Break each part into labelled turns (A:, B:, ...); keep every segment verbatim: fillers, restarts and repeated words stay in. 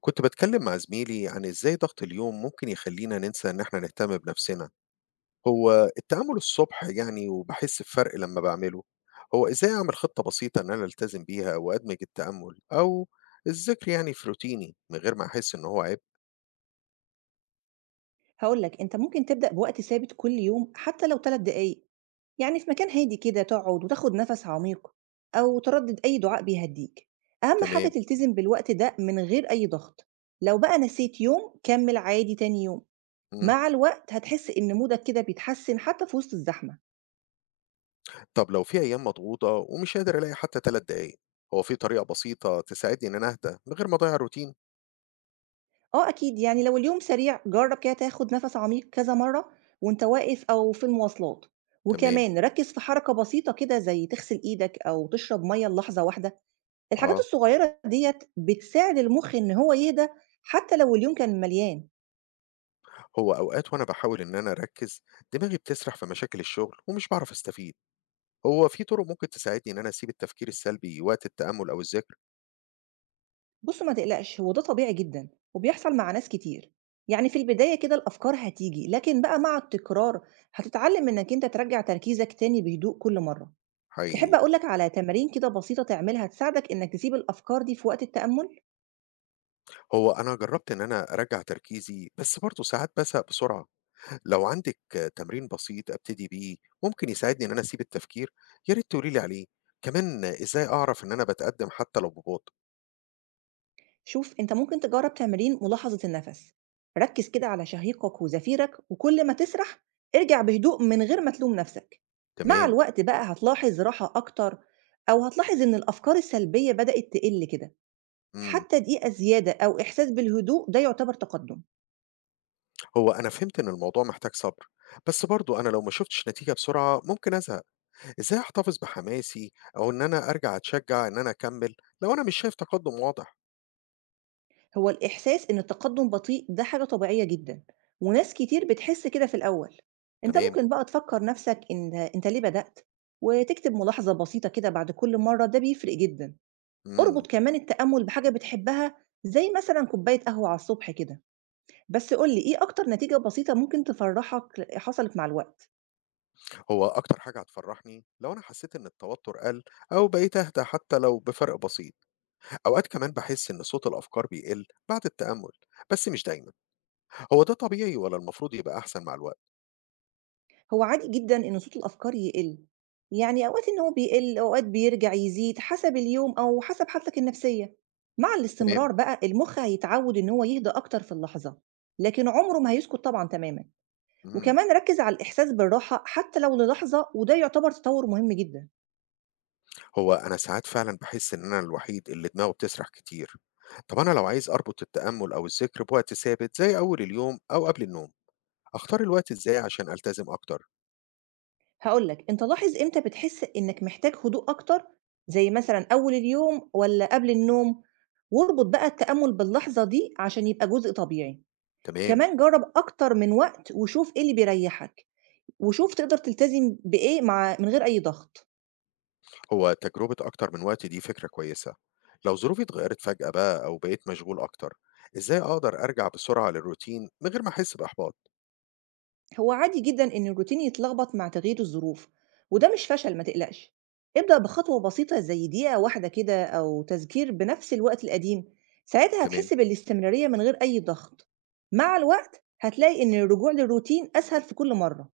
A: كنت بتكلم مع زميلي عن ازاي ضغط اليوم ممكن يخلينا ننسى ان احنا نهتم بنفسنا. هو التأمل الصبح، يعني وبحس بفرق لما بعمله. هو ازاي اعمل خطة بسيطة ان انا التزم بيها وادمج التأمل او الذكر، يعني في روتيني من غير ما احس ان هو عيب؟
B: هاقول لك، أنت ممكن تبدأ بوقت ثابت كل يوم حتى لو ثلاث دقايق، يعني في مكان هادي كده تقعد وتاخد نَفَس عميق أو تردد أي دعاء بيهدّيك، أهم حاجة
A: تمام.
B: تلتزم بالوقت ده من غير أي ضغط، لو بقى نسيت يوم كمّل عادي تاني يوم،
A: مم.
B: مع الوقت هتحس إن مودك كده بيتحسن حتى في وسط الزحمة،
A: طب لو في ايام مضغوطة ومش قادر الاقي حتى ثلاث دقايق، هو في طريقة بسيطة تساعدني ان انا اهدى من غير ما اضيع الروتين؟
B: آه أكيد يعني لو اليوم سريع جرّب كده تاخد نَفَس عميق كذا مرّة وأنت واقف أو في المواصلات،
A: تمام.
B: وكمان ركّز في حركة بسيطة كده زي تغسل إيدك أو تشرب مَيّة للحظة واحدة. الحاجات
A: اه.
B: الصغيرة ديّة بتساعد المُخ إن هو يهدى حتى لو اليوم كان مليان.
A: هو اوقات وانا بحاول ان انا اركز دماغي بتسرح في مشاكل الشغل ومش بعرف استفيد. هو في طرق ممكن تساعدني إن أنا أسيب التفكير السلبي وقت التأمل أو الذكر؟
B: بُص ما تقلقش، هو ده طبيعي جدًا وبيحصل مع ناس كتير. يعني في البداية كده الأفكار هتيجي، لكن بقى مع التكرار هتتعلّم إنّك أنت ترجّع تركيزك تاني بهدوء كل مرّة. تحب
A: حقيقي.
B: أقول لك على تمارين كده بسيطة تعملها تساعدك إنّك تسيب الأفكار دي في وقت التأمُّل؟
A: هو أنا جربت إن أنا أرجع تركيزي، بس برضه ساعات بسق بسرعة. لو عندك تمرين بسيط أبتدي بيه ممكن يساعدني إن أنا أسيب التفكير، يا ريت تقولي لي عليه. كمان إزاي أعرف إن أنا بتقدم حتى لو ببطء؟
B: شوف أنت ممكن تجرب تمرين ملاحظة النفس، ركز كده على شهيقك وزفيرك وكل ما تسرح ارجع بهدوء من غير ما تلوم نفسك. مع
A: تمام.
B: الوقت بقى هتلاحظ راحة أكتر، أو هتلاحظ إن الأفكار السلبية بدأت تقل كده.
A: مم.
B: حتى دقيقة زيادة أو إحساس بالهدوء ده يعتبر تقدم.
A: هو أنا فهمت إن الموضوع محتاج صبر، بس برضه أنا لو ما شفتش نتيجة بسرعة ممكن أزهق. إزاي أحتفظ بحماسي أو إن أنا أرجع أتشجع إن أنا أكمل لو أنا مش شايف تقدم واضح؟
B: هو الإحساس إن التقدم بطيء ده حاجة طبيعية جدا، وناس كتير بتحس كده في الأول. أنت
A: تمام.
B: ممكن بقى تفكر نفسك إن أنت ليه بدأت، وتكتب ملاحظة بسيطة كده بعد كل مرة، ده بيفرق جدا.
A: مم.
B: اربط كمان التأمل بحاجة بتحبها، زي مثلا كوباية قهوة على الصبح كده. بس قولي ايه اكتر نتيجة بسيطة ممكن تفرحك حصلت مع الوقت.
A: هو أكتر حاجة هتفرحني لو أنا حسيت إن التوتر قل، أو بقيت أهدى حتى لو بفرق بسيط، أوقات كمان بحس إن صوت الأفكار بيقل بعد التأمل، بس مش دايما، هو ده طبيعي ولا المفروض يبقى أحسن مع الوقت؟
B: هو عادي جدا ان صوت الافكار يقل، يعني اوقات ان هو بيقل، اوقات بيرجع يزيد حسب اليوم او حسب حالتك النفسية. مع
A: تمام؟
B: الاستمرار بقى المخ هيتعود ان هو يهدى اكتر في اللحظة. لكن عمره ما هيسكت طبعا تماما.
A: مم.
B: وكمان ركز على الاحساس بالراحة حتى لو للحظة، وده يعتبر تطور مهم جدا.
A: هو أنا ساعات فعلا بحس إن أنا الوحيد اللي دماغه بتسرح كتير، طب أنا لو عايز أربط التأمل أو الذكر بوقت ثابت زي أول اليوم أو قبل النوم، أختار الوقت إزاي عشان ألتزم أكتر؟
B: هاقول لك، أنت لاحظ إمتى بتحس إنك محتاج هدوء أكتر، زي مثلًا أول اليوم والّا قبل النوم، واربط بقى التأمل باللحظة دي عشان يبقى جزء طبيعي،
A: تمام؟
B: كمان جرّب أكتر من وقت وشوف إيه اللي بيريحك، وشوف تقدر تلتزم بإيه مع من غير أي ضغط.
A: هو تجربة أكتر من وقت دي فكرة كويسة. لو ظروفي اتغيرت فجأة بقى أو بقيت مشغول أكتر، إزاي أقدر أرجع بسرعة للروتين من غير ما أحس بإحباط؟
B: هو عادي جدًا إن الروتين يتلخبط مع تغيير الظروف، وده مش فشل ما تقلقش. ابدأ بخطوة بسيطة زي دقيقة واحدة كده أو تذكير بنفس الوقت القديم، ساعتها
A: تمام.
B: هتحس بالاستمرارية من غير أي ضغط. مع الوقت هتلاقي إن الرجوع للروتين أسهل في كل مرة.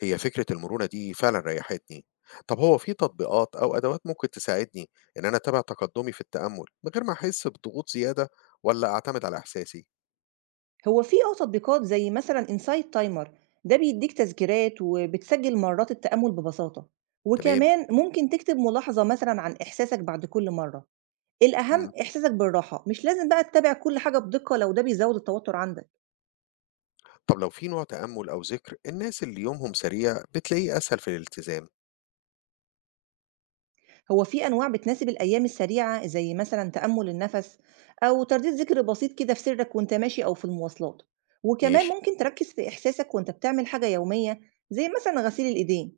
A: هي فكرة المرونة دي فعلا ريحتني. طب هو في تطبيقات أو أدوات ممكن تساعدني إن أنا أتابع تقدمي في التأمل من غير ما أحس بضغوط زيادة، ولا أعتمد على إحساسي؟
B: هو في أه تطبيقات زي مثلًا Insight Timer، ده بيديك تذكيرات وبتسجل مرات التأمل ببساطة،
A: تمام.
B: وكمان ممكن تكتب ملاحظة مثلًا عن إحساسك بعد كل مرة. الأهم
A: مم.
B: إحساسك بالراحة، مش لازم بقى تتابع كل حاجة بدقة لو ده بيزوّد التوتر عندك.
A: طب لو في نوع تأمل أو ذكر الناس اللي يومهم سريع بتلاقيه أسهل في الالتزام؟
B: هو في أنواع بتناسب الأيام السريعة زي مثلًا تأمُّل النَفَس أو ترديد ذِكر بسيط كده في سرّك وأنت ماشي أو في المواصلات، وكمان
A: ماشي.
B: ممكن تركّز في إحساسك وأنت بتعمل حاجة يومية زي مثلًا غسيل الإيدين،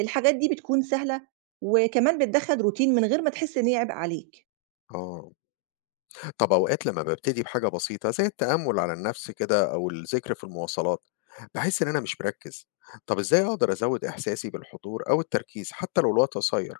B: الحاجات دي بتكون سهلة وكمان بتدخّل روتين من غير ما تحس إن هي عبء عليك.
A: آه. طب أوقات لمّا بابتدي بحاجة بسيطة زي التأمل على النفس كده أو الذكر في المواصلات، باحس إن أنا مش مركز، طب إزاي أقدر أزود إحساسي بالحضور أو التركيز حتى لو الوقت قصير؟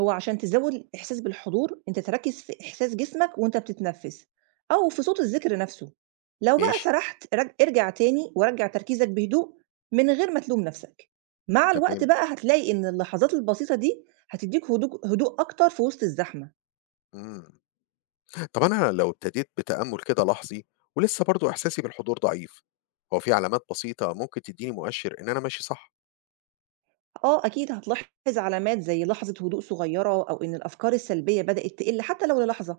B: هو عشان تزوّد الإحساس بالحضور، أنت تركّز في إحساس جسمك وأنت بتتنفّس أو في صوت الذِكر نَفْسه. لو بقى
A: ماشي،
B: سَرحت رج ارجع تاني ورجّع تركيزك بهدوء من غير ما تلوم نَفْسك. مع الوقت
A: تمام،
B: بقى هتلاقي إن اللحظات البسيطة دي هتدّيك هدوء هدوء أكتر في وسط الزحمة.
A: إمم، طب أنا لو ابتديت بتأمل كده لحظي ولسه برضه إحساسي بالحضور ضعيف، هو في علامات بسيطة ممكن تديني مؤشر إن أنا ماشي صح؟
B: آه أكيد هتلاحظ علامات زي لحظة هدوء صغيرة، أو إن الأفكار السلبية بدأت تقل حتى لو للحظة،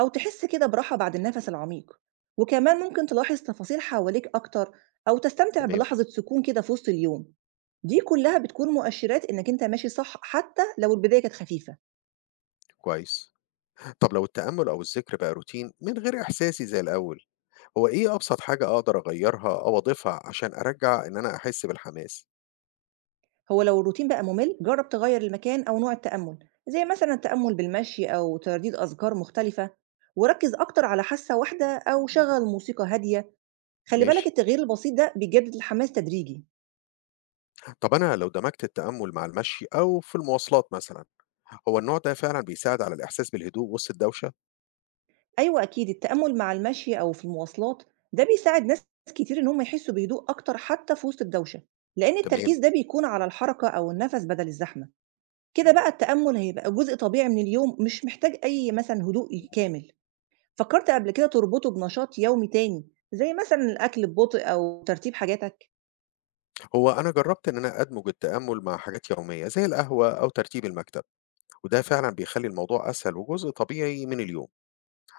B: أو تحس كده براحة بعد النفس العميق. وكمان ممكن تلاحظ تفاصيل حواليك أكتر، أو تستمتع
A: تمام،
B: بلحظة سكون كده في وسط اليوم. دي كلها بتكون مؤشرات إنك أنت ماشي صح حتى لو البداية كانت خفيفة.
A: كويس، طب لو التأمل أو الذكر بقى روتين من غير إحساسي زي الأول، هو إيه أبسط حاجة أقدر أغيرها أو أضيفها عشان أرجّع إن أنا أحس بالحماس؟
B: هو لو الروتين بقى ممل جرب تغير المكان أو نوع التأمل، زي مثلا التأمل بالمشي أو ترديد أذكار مختلفة، وركز أكتر على حاسة واحدة أو شغل موسيقى هادية. خلّي بالك
A: ماشي.
B: التغيير البسيط ده بيجدد الحماس تدريجي.
A: طب أنا لو دمجت التأمل مع المشي أو في المواصلات مثلا، هو النوع ده فعلا بيساعد على الإحساس بالهدوء وسط الدوشة؟
B: أيوه أكيد، التأمل مع المشي أو في المواصلات، ده بيساعد ناس كتير إن هم يحسّوا بهدوء أكتر حتى في وسط الدوشة، لإن
A: تمام.
B: التركيز ده بيكون على الحركة أو النَفَس بدل الزحمة. كده بقى التأمل هيبقى جزء طبيعي من اليوم، مش محتاج أي مثلًا هدوء ي كامل. فكّرت قبل كده تربطه بنشاط يومي تاني، زي مثلًا الأكل ببطء أو ترتيب حاجاتك؟
A: هو أنا جربت إن أنا أدمج التأمل مع حاجات يومية زي القهوة أو ترتيب المكتب، وده فعلا بيخلي الموضوع أسهل وجزء طبيعي من اليوم.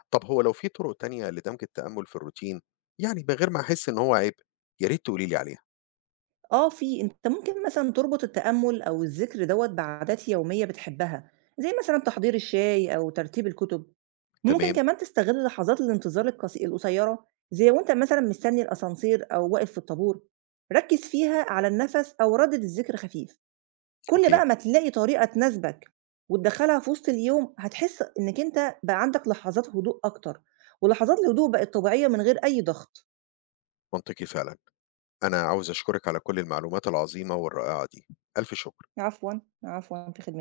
A: طب هو لو في طرق تانية لدمج التأمل في الروتين، يعني من غير ما أحس إن هو عيب، يا ريت تقولي لي عليها.
B: آه في، أنت ممكن مثلًا تربط التأمُّل أو الذِكر دوّة بعادات يومية بتحبها، زي مثلًا تحضير الشاي أو ترتيب الكُتب، ممكن
A: تمام.
B: كمان تستغل لحظات الانتظار القصي القصيّرة زي وأنت مثلًا مستني الأسانسير أو واقف في الطابور، ركّز فيها على النَفَس أو ردِّد الذِكر خفيف، كل
A: أوكي.
B: بقى ما تلاقي طريقة تناسبك وتدخّلها في وسط اليوم، هتحس إنّك أنت بقى عندك لحظات هدوء أكتر، ولحظات الهدوء بقت طبيعية من غير أي ضغط.
A: منطقي فعلا. أنا عاوز أشكرك على كل المعلومات العظيمة والرائعة دي. ألف شكر.
B: عفوًا، عفوًا في خد